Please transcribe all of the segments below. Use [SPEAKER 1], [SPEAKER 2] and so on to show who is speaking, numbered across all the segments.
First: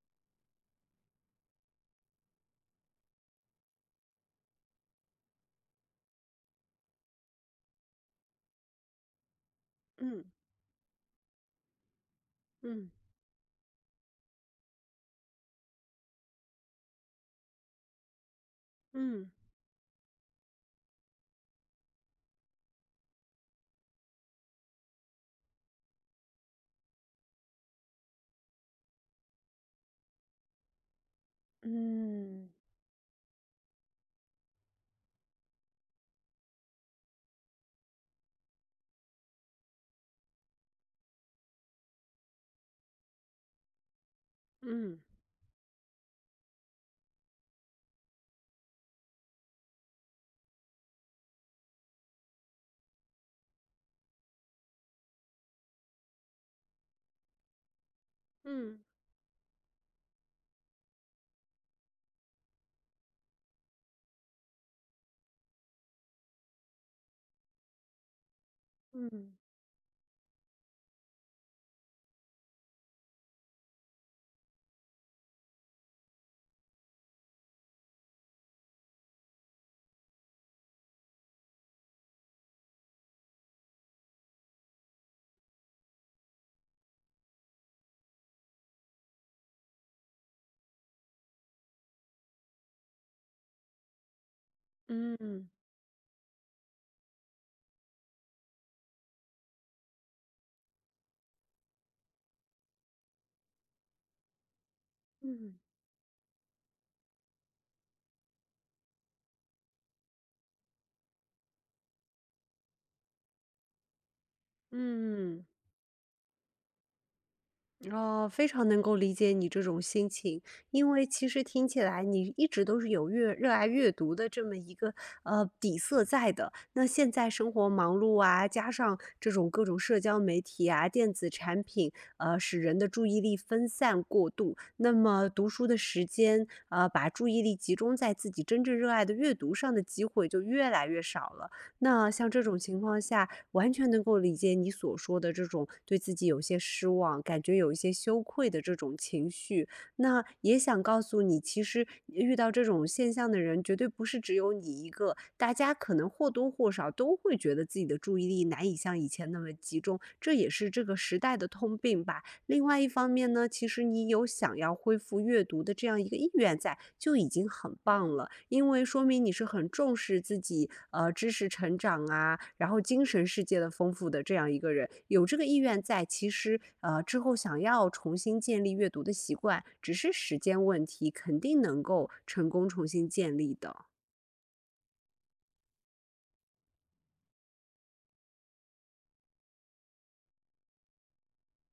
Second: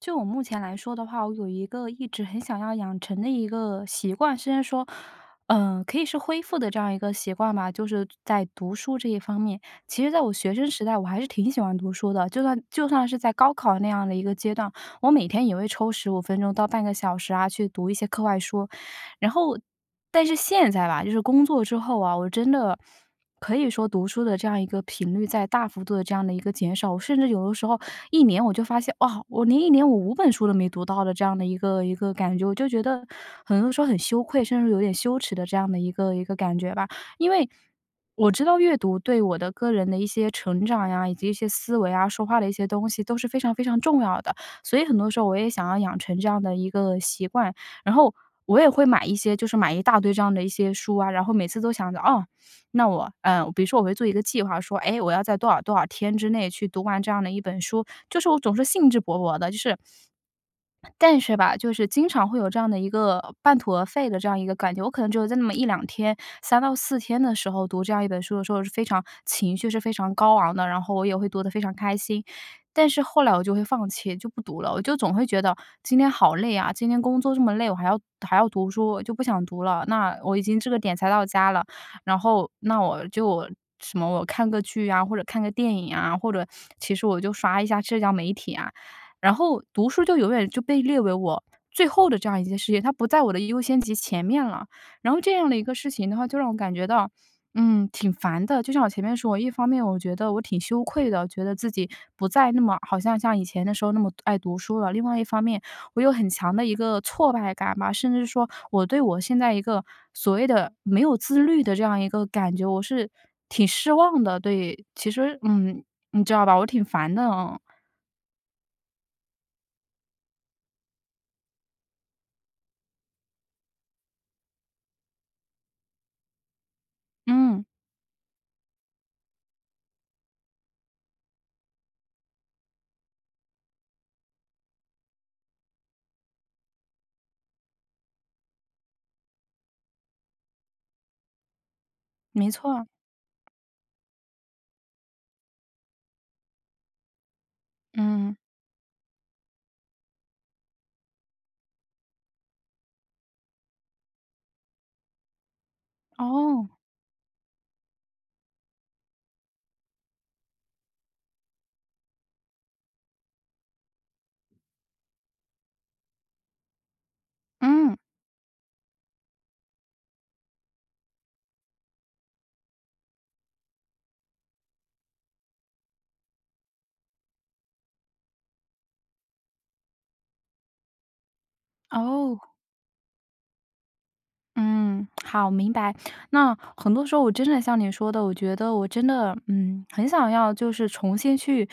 [SPEAKER 1] 就我目前来说的话，我有一个一直很想要养成的一个习惯，虽然说，可以是恢复的这样一个习惯吧，就是在读书这一方面。其实，在
[SPEAKER 2] 嗯
[SPEAKER 1] 我学生时代，我还是挺喜欢读书的，就算就
[SPEAKER 2] 嗯
[SPEAKER 1] 算是在高考那样的一个阶段，我每天也会抽15分钟到半个小时啊，去读一些课外书。
[SPEAKER 2] 嗯
[SPEAKER 1] 然后但是现在吧，就是工作之后啊，我真的可以说读书的这样一个频率在大幅度的这样的一个减少，我甚至有的时候一年我就发现，哇，我连一年我5本书都没读到的这样的一个感觉，
[SPEAKER 2] 嗯
[SPEAKER 1] 我就觉得很多时候很羞愧，甚至有点羞耻的这样的一个感觉吧。因为我知道阅读对我的个人的一些成长呀，以及一些思维啊，说话的一些东西都是非常非常重要的，所以很
[SPEAKER 2] 嗯
[SPEAKER 1] 多时候我也想要养成这样的一个习惯。然后我也会买一些，就是买一大堆这样的一些书啊，然后每次都想着，哦，那我，比如说我会做一个计划，说，哎，我要在多少多少天之内去读完这样的一本书，就是我总是
[SPEAKER 2] 嗯
[SPEAKER 1] 兴致勃勃的，就是但是吧，就是经常会有这样的一个半途而废的这样一个感觉。我可能只有在那么一两天、3到4天的时候读这样一本书的时候是非常
[SPEAKER 2] 嗯
[SPEAKER 1] 情绪是非常高昂的，然后我也会读得非常开心。但是后来我就会放弃，就不读了。我就总会觉得今天好累啊，今天工作这么累，我还要读书，就不想读了。那我已经这个点才到家了，然后那我就什么我看个剧啊，或者看个电影啊，或者其实我就刷一下社交媒体啊。然后读书就永远就被列为我最后的这样一件事情，它不在我的优先级前面了。然
[SPEAKER 2] 嗯
[SPEAKER 1] 后这样
[SPEAKER 2] 嗯
[SPEAKER 1] 的一个事情的话，就让我感觉到，嗯，挺烦的。就像我前面说，一方面我觉得我挺羞愧的，觉得自己不再那么好像像以前的时候那么爱读书了；另外一方
[SPEAKER 2] 嗯
[SPEAKER 1] 面，我有很强的一个挫败感吧，甚至说我对我现在一个所谓的没有自律的这样一个感觉，我是挺失望的。对，其实
[SPEAKER 2] 嗯，
[SPEAKER 1] 嗯，你知道吧，我挺烦的，嗯，
[SPEAKER 2] 哦，非常能够理解你这种心情，因为其实听起来你一直都是有热爱阅读的这么一个底色在的。那现在生
[SPEAKER 1] 嗯
[SPEAKER 2] 活忙碌啊，加上这种各种社交媒体啊、电子产品，使人的注意力分散过度。那么读书的时间，把注意力集中在自己真正热爱的阅读上的机会就越来越少了。那像这
[SPEAKER 1] 没
[SPEAKER 2] 种情
[SPEAKER 1] 错。
[SPEAKER 2] 况下，完全能够理解你所说的这种对自己有些失望，感觉有一些羞
[SPEAKER 1] 嗯，
[SPEAKER 2] 愧的这种情绪。那也想告诉你，其实遇到这种现象的人，绝对不是只有你一个，大家可能或多
[SPEAKER 1] 哦，
[SPEAKER 2] 或少都会觉得自己的注意力难以像以前那么集中，这也是这个时代的通病吧。另外一方面呢，其实你有想要恢复阅读的这样一个意愿在，就已经很
[SPEAKER 1] 嗯，
[SPEAKER 2] 棒了，因为说明你是很重视自己知识成长啊，然后精神世界的丰富的这样一个人，有这个意愿在，其实之后想要重新建立阅读的习惯，只是时间问题，肯定能够
[SPEAKER 1] 哦，
[SPEAKER 2] 成功重新建立的。
[SPEAKER 1] 嗯，好，明白。那很多时候我真的像你说的，我觉得我真的，嗯，很想要就是重新去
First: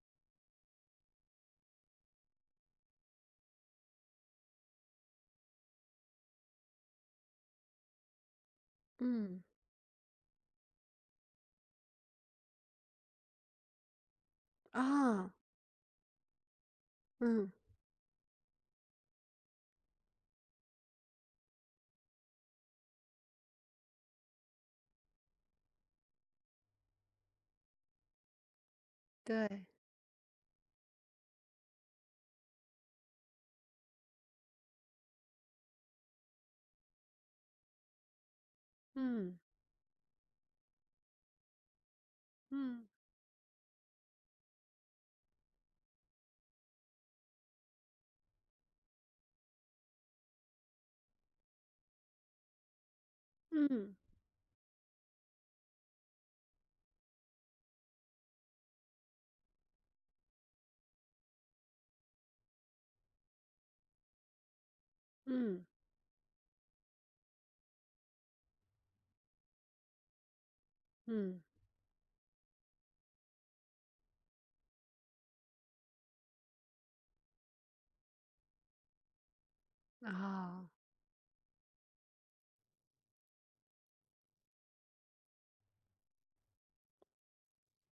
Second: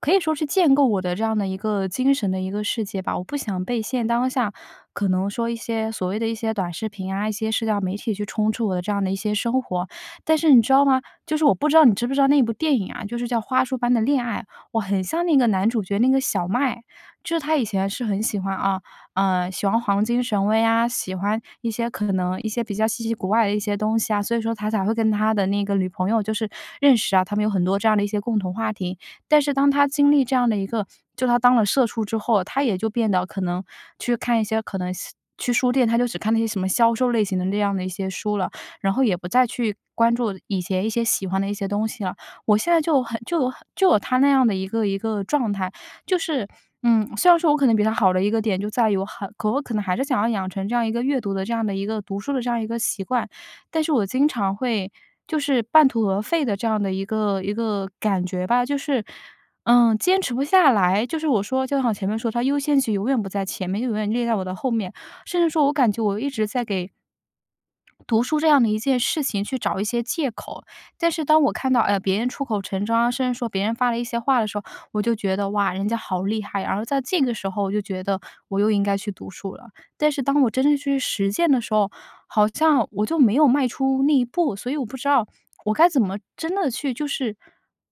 [SPEAKER 1] 可以说是建构我的这样的一个精神的一个世界吧。我不想被现当下可能说一些所谓的一些短视频啊，一些社交媒体去充斥我的这样的一些
[SPEAKER 2] 嗯，
[SPEAKER 1] 生活。但是你知道吗？就是我不知道你知不知道那部电影啊，就是叫《花束般的恋爱》，我很像
[SPEAKER 2] 啊，
[SPEAKER 1] 那个男主角那个小麦，就是
[SPEAKER 2] 嗯，
[SPEAKER 1] 他以前是很喜欢啊。嗯，喜欢黄金神威啊，喜欢一些可能一些比较稀奇古怪的一些东西啊，所以说他才会跟他的那个女朋友就是认识啊，他们有很多这样的一些共同话题。但是
[SPEAKER 2] 对，
[SPEAKER 1] 当他经历这样的一个就他当了社畜之后，他也就变得可能去看一些可能是去书店，他就只看那些什么销售类型的这样的一些书了，然后也不
[SPEAKER 2] 嗯
[SPEAKER 1] 再去关注以前一些喜欢的一些东西了。我现在
[SPEAKER 2] 嗯。
[SPEAKER 1] 就很就有他那样的一个状态，就是，嗯，虽然说我可能比他好的一个点就在于我可能还是想要养成这样一个阅读的这样的一个读书的这样一个习惯，
[SPEAKER 2] 嗯
[SPEAKER 1] 但是
[SPEAKER 2] 嗯
[SPEAKER 1] 我经常会就是半途而废的这样的一个感觉吧，就是，嗯，坚持不下来。就是我说，就像前面说，他优先级永远不在前面，就永远列在我的后面，甚至
[SPEAKER 2] 嗯
[SPEAKER 1] 说我感觉我一直在给读书这样的一件事情去找一些借口。但是
[SPEAKER 2] 嗯
[SPEAKER 1] 当我看到，哎，别人出口成章啊甚至说别人发了一些话的时候，我就觉得哇，人家好厉害。然后在这个时候，我就觉得我又应该去读书了。但是当我真
[SPEAKER 2] 啊。
[SPEAKER 1] 正去实践的时候，好像我就没有迈出那一步，所以我不知道我该怎么真的去就是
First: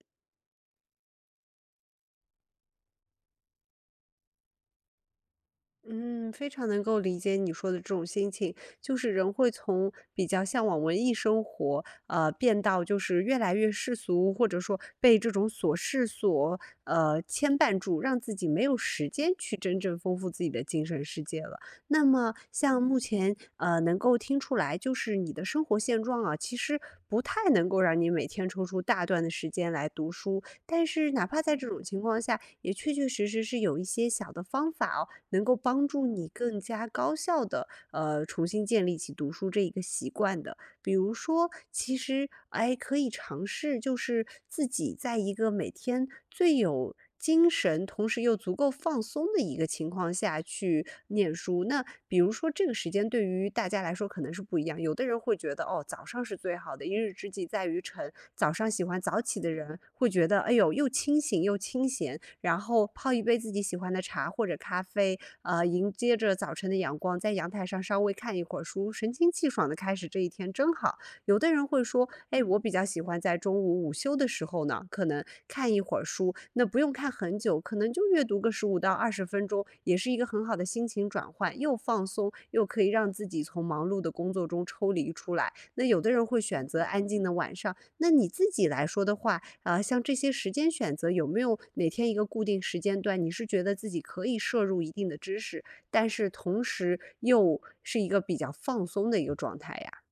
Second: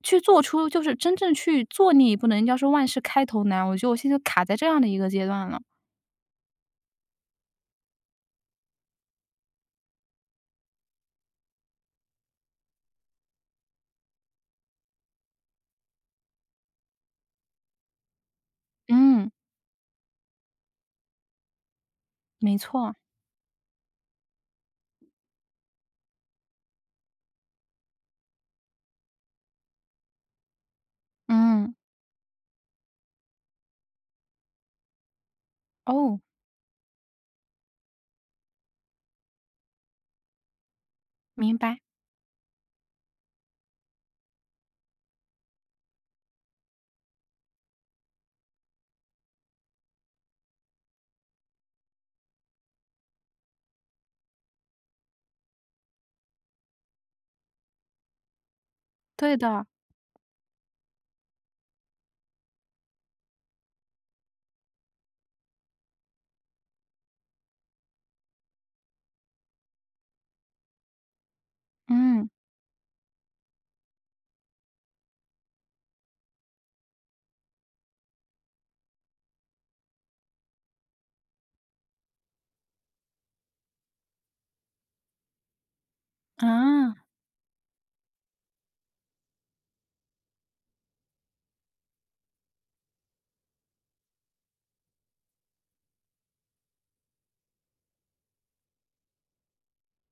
[SPEAKER 1] 去做出就是真正去做那一步呢？人家说万事开头难，我觉得我现在卡在这样的一个阶段了。
[SPEAKER 2] 嗯，非常能够理解你说的这种心情，就是人会从比较向往文艺生活，变到就是越来越世俗，或者说被这种琐事所牵绊住，让自己没有时
[SPEAKER 1] 嗯，
[SPEAKER 2] 间去真正丰富自己的精神世界了。那么，
[SPEAKER 1] 没
[SPEAKER 2] 像
[SPEAKER 1] 错，
[SPEAKER 2] 目前能够听出来，就是你的生活现状啊，其实不太能够让你每天抽出大段的时间来读书，但是哪怕在这
[SPEAKER 1] 嗯，
[SPEAKER 2] 种情况下，也确确实实是有一些小的方法哦。能够帮助
[SPEAKER 1] 哦，
[SPEAKER 2] 你更加高效的重新建立起读书这一个习惯的。比如说，
[SPEAKER 1] 明白，
[SPEAKER 2] 其实，哎，可以尝试就是自己在一个每天最有精神，同时又足够放松的一个情况下去念书。那比如说这个时间对于大家来说可能是不一样，有的人会觉得哦，早上是最好的，一日之计在于晨。早上喜欢早
[SPEAKER 1] 对
[SPEAKER 2] 起的
[SPEAKER 1] 的。
[SPEAKER 2] 人会觉得，哎呦，又清醒又清闲。然后泡一杯自己喜欢的茶或者咖啡，迎接着早晨的阳光，在阳台上稍微看一会儿书，神清气爽的开始这一天真好。有的人会说，
[SPEAKER 1] 嗯，
[SPEAKER 2] 哎，我比较喜欢在中午午休的时候呢，可能看一会儿书，那不用看很久，可能就阅读个15到20分钟，也是一个很好的心情转换，又放松，又可以让自己从忙碌的工作中抽离出来。那有的人会选择
[SPEAKER 1] 啊，
[SPEAKER 2] 安静的晚上，那你自己来说的话，啊，像这些时间选择，有没有哪天一个固定时间段，你是觉得自己可以摄入一定的知识，但是同时又是一个比较放松的一个状态呀？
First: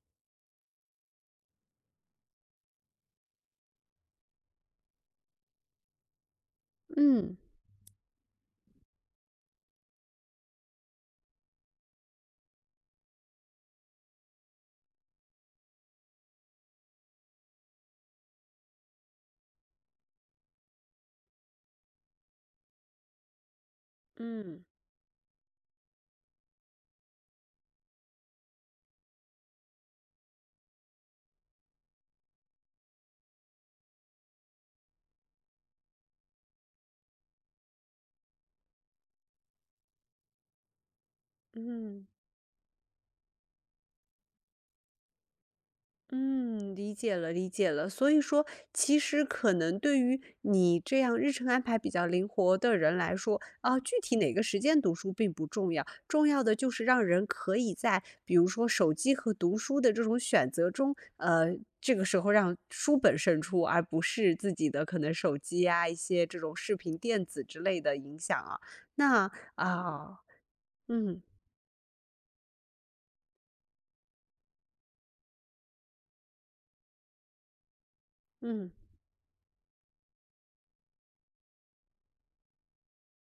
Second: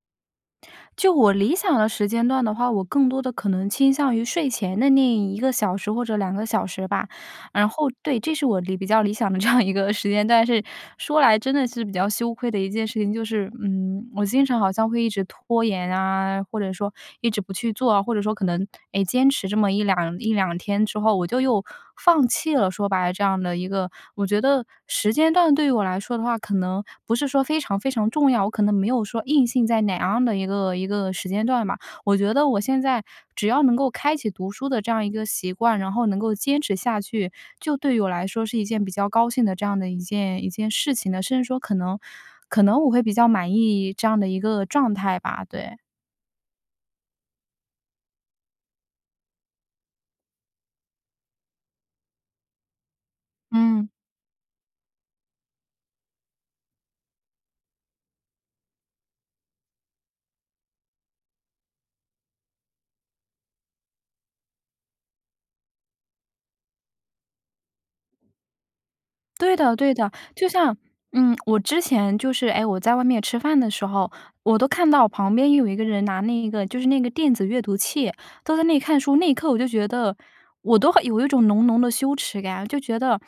[SPEAKER 1] 就我理想的时间段的话，我更多的可能倾向于睡前的那一个小时或者2个小时吧。
[SPEAKER 2] 嗯
[SPEAKER 1] 然后对，这是我比较理想的这样一个时间段，是说来真的是比较羞愧的一件事情，就是，嗯，我经常好像会一直拖延啊，或者说一直不去做啊，或者说可能，哎，坚持这么一两天之后，我就又放弃了，说白了这样的一个我觉
[SPEAKER 2] 嗯
[SPEAKER 1] 得时间段对于我来说的话，可能不是说非常非常重要，我可能没有说硬性在哪样的一个时间段吧，我觉得我现在只要能够开启读书的这样一个习惯，然后能够坚持下去，就对于我来说是一件比较高兴的这样的一件事情的，甚至说可能
[SPEAKER 2] 嗯。
[SPEAKER 1] 我会比较满意这样的一个状态吧，对。
[SPEAKER 2] 嗯，理解了，理解了。所以说，其实可能对于你这样日程安排比较灵活的人来说，啊，
[SPEAKER 1] 嗯。
[SPEAKER 2] 具体哪个时间读书并不重要，重要的就是让人可以在比如说手机和读书的这种选择中，这个时候让书本胜出，而不是自己的可能手机啊，一些这种视频、电子之类的影响啊。那
[SPEAKER 1] 对的对的，
[SPEAKER 2] 啊，
[SPEAKER 1] 就像
[SPEAKER 2] 嗯
[SPEAKER 1] 嗯，我之前就是，哎，我在外面吃饭的时候，我都看到旁边有一个人拿那个就是那个电子阅读器，都在
[SPEAKER 2] 嗯
[SPEAKER 1] 那里看书，那一刻我就觉得，我都很有一种浓浓的羞耻感，就觉得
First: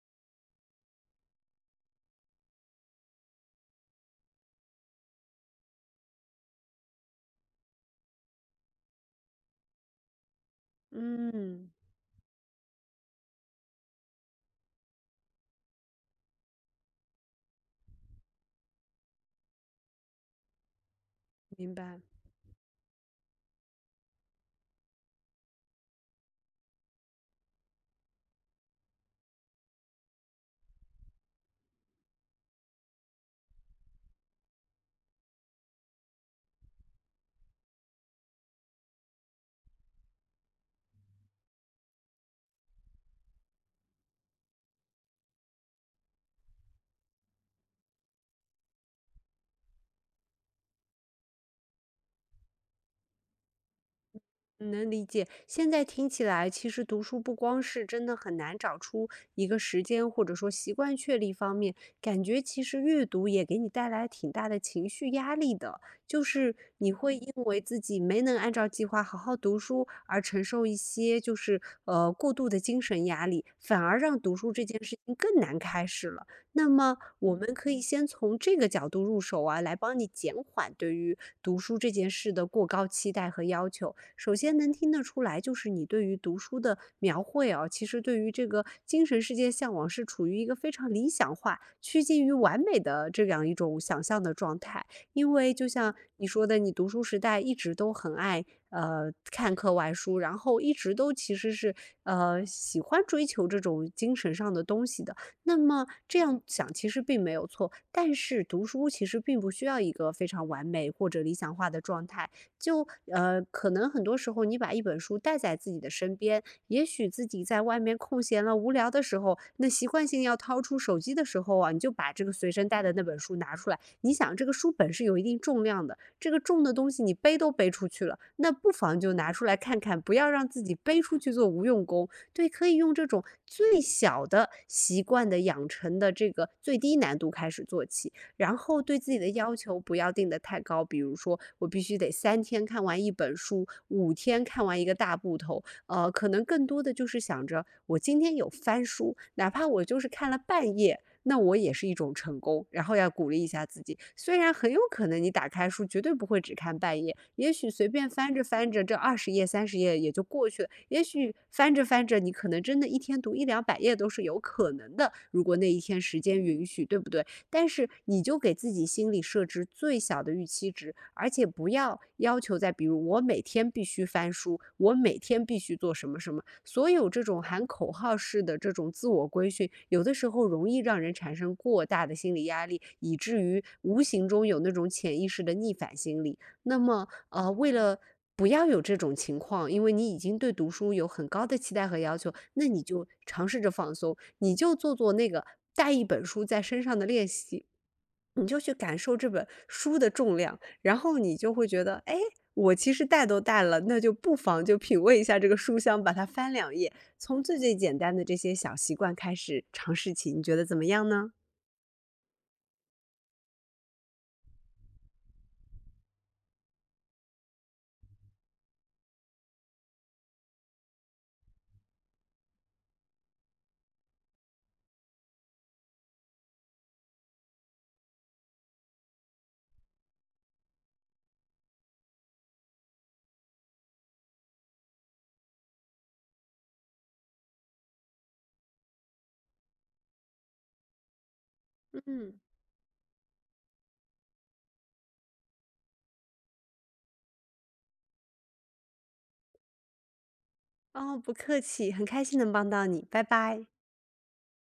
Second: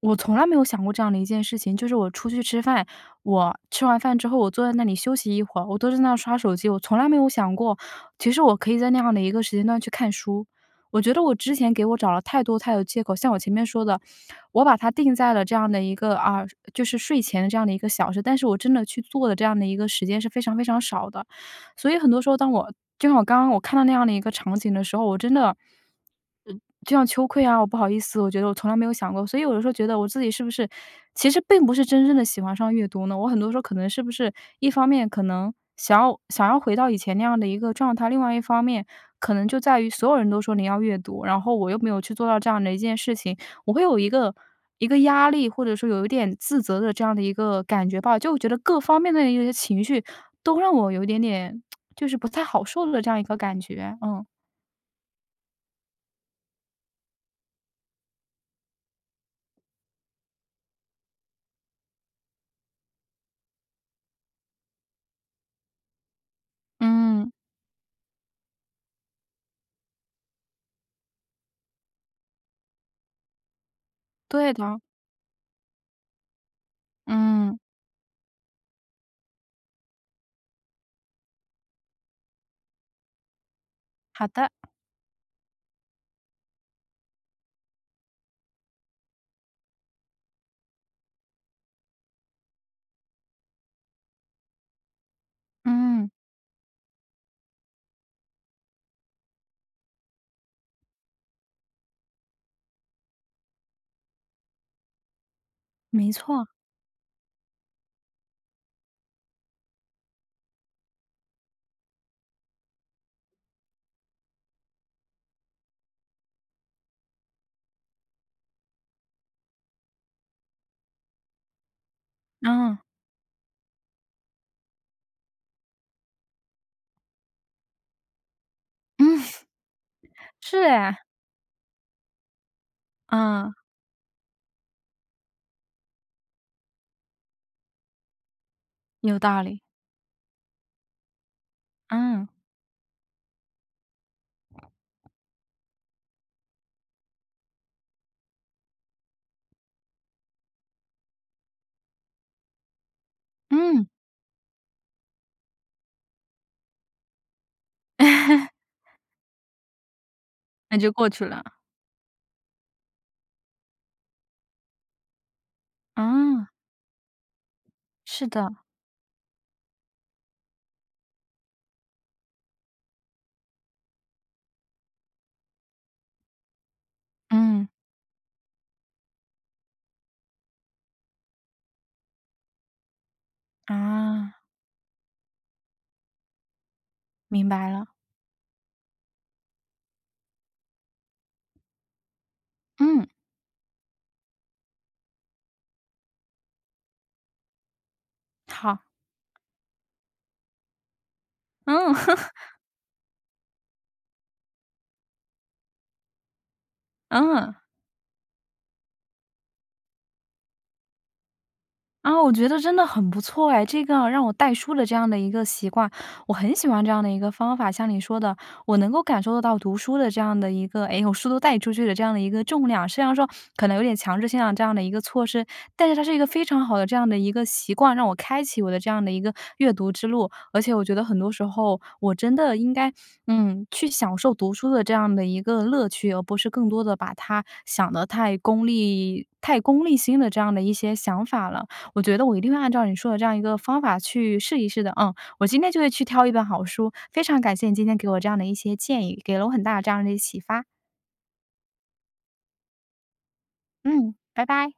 [SPEAKER 1] 我从来没有想过这样的一件事情，就是我出去吃饭，我吃完饭之后，我坐在那里休息一会儿，我都在那刷手机，我从来没有想过，其实我可以在那样的一个时间段去看书。我觉得我之
[SPEAKER 2] 嗯，
[SPEAKER 1] 前给我找了太多太多借口，像我前面说的，我把它定在了这样的一个啊，就是睡前的这样的一个小时，但是我真的去做的这样的一个时间是非常非常少的。
[SPEAKER 2] 明
[SPEAKER 1] 所以
[SPEAKER 2] 白。
[SPEAKER 1] 很多时候，当我就像我刚刚我看到那样的一个场景的时候，我真的，呃，就像羞愧啊，我不好意思，我觉得我从来没有想过。所以有的时候觉得我自己是不是其实并不是真正的喜欢上阅读呢？我很多时候可能是不是一方面可能想要回到以前那样的一个状态，另外一方面可能就在于所有人都说你要阅读，然后我又没有去做到这样的一件事情，我会有一个压力，或者说有一点自责的这样的一个感觉吧。就我觉得各方面的一些情绪都让我有一点点就是不太好受的这样一个感觉。嗯
[SPEAKER 2] 能理解，现在听起来，其实读书不光是真的很难找出一个时间或者说习惯确立方面，感觉其实阅读也给你带来挺大的情绪压力的，就是你会
[SPEAKER 1] 嗯，
[SPEAKER 2] 因为自己没能按照计划好好读书而承受一些就是过度的精神压力，反而让读
[SPEAKER 1] 对
[SPEAKER 2] 书这
[SPEAKER 1] 的，
[SPEAKER 2] 件事情更难开始了。那么我们
[SPEAKER 1] 嗯，
[SPEAKER 2] 可以先从这个角度入手啊，来帮你减缓对于读书这件事的过高期待和要求。
[SPEAKER 1] 好
[SPEAKER 2] 首
[SPEAKER 1] 的，
[SPEAKER 2] 先能听得出来，就是你对于读书的描绘啊，其实对于这个精神世界向往是处于一个非常理想化、趋近于完美的这样一种想象的状态。因为就像
[SPEAKER 1] 嗯，
[SPEAKER 2] 你说的，你读书时代一直都很爱看课外书，然后一直都其实是喜欢追求这种精神上的东西的。那么
[SPEAKER 1] 没
[SPEAKER 2] 这样
[SPEAKER 1] 错，
[SPEAKER 2] 想其实并没有错，但是读书其实并不需要一个非常完美或者理想化的状态。就可能很多时候你把一本书带在自己的身边，也许自己在外面空闲了、无聊的时候，那习惯性要掏出手机的时候啊，你就把这个随身
[SPEAKER 1] 嗯
[SPEAKER 2] 带的那本书拿出来。你想，这个书本是有一定重量的，这个重的东西你背都背出去了，那不妨就
[SPEAKER 1] 嗯，
[SPEAKER 2] 拿出 来看看，不要让自
[SPEAKER 1] 是
[SPEAKER 2] 己
[SPEAKER 1] 哎，
[SPEAKER 2] 背出去做无用功。对，可以用这种
[SPEAKER 1] 嗯，
[SPEAKER 2] 最小的习惯的养成的这个最低难度开始做起，然后对自
[SPEAKER 1] 有
[SPEAKER 2] 己的
[SPEAKER 1] 道
[SPEAKER 2] 要
[SPEAKER 1] 理，
[SPEAKER 2] 求不要定得太高，比如说我必须得
[SPEAKER 1] 嗯
[SPEAKER 2] 3天看完一本书，5天看完一个大部头，可能更多的就是想着我今天有翻书，哪怕我就是看了半页，那我也是一种成功，然后要鼓励一下自
[SPEAKER 1] 嗯，
[SPEAKER 2] 己。虽然很有可能你打开书绝对不会只看半页，也许随便翻着翻着，这20页、30页也就过去了。
[SPEAKER 1] 那就
[SPEAKER 2] 也
[SPEAKER 1] 过去
[SPEAKER 2] 许
[SPEAKER 1] 了，
[SPEAKER 2] 翻着翻着，你可能真的一天读一两百页都是有可能的，如果那一天时间
[SPEAKER 1] 嗯，
[SPEAKER 2] 允许，对不对？但是你
[SPEAKER 1] 是
[SPEAKER 2] 就
[SPEAKER 1] 的，
[SPEAKER 2] 给自己心里设置最小的预期值，而且不要要求在，比如我每天必须翻书，我每天必须做什么什么，所有这种喊
[SPEAKER 1] 嗯
[SPEAKER 2] 口号式的这种自我规训，有的时候容易让人产生过大的心理压力，以至于无形
[SPEAKER 1] 啊，
[SPEAKER 2] 中有那种潜意识的逆反心理。那么，
[SPEAKER 1] 明白
[SPEAKER 2] 为
[SPEAKER 1] 了，
[SPEAKER 2] 了不要有这种情况，因为你已经对读书有很高的期待和要求，那你
[SPEAKER 1] 嗯，
[SPEAKER 2] 就尝试着放松，你就做做那个带一本书在身上的练习，你就去
[SPEAKER 1] 好，
[SPEAKER 2] 感受这本书的重量，然后你就会觉
[SPEAKER 1] 嗯
[SPEAKER 2] 得，哎，我其实带都带了，那就不妨就品味一下这个书香，把它翻两页，从
[SPEAKER 1] 嗯。
[SPEAKER 2] 最最简单的这些小习惯开始尝试起，你觉得怎么样呢？
[SPEAKER 1] 啊，我觉得真的很不错哎，这个让我带书的这样的一个习惯，我很喜欢这样的一个方法。像你说的，我能够感受得到读书的这样的一个，哎，我书都带出去的这样的一个重量。虽然说可能有点强制性的这样的一个措施，但是它是一个非常好的这样的一个习惯，让我开启我的这样的一个阅读之路。而且我觉得很多时候，我真的应该，嗯，去享受读书的这样的一个乐趣，而不是更多的把它想得太功利、太功利心的这样的一些想法了。我觉得
[SPEAKER 2] 嗯。
[SPEAKER 1] 我一定会按照你说的这样一个方法去试一试的，嗯。我今天就会去挑一本好书，非常感谢你今天给我这样的一些建议，给了我很大的这样的启发。
[SPEAKER 2] 哦，不客气，很开心能帮到你，拜拜。
[SPEAKER 1] 嗯，拜拜。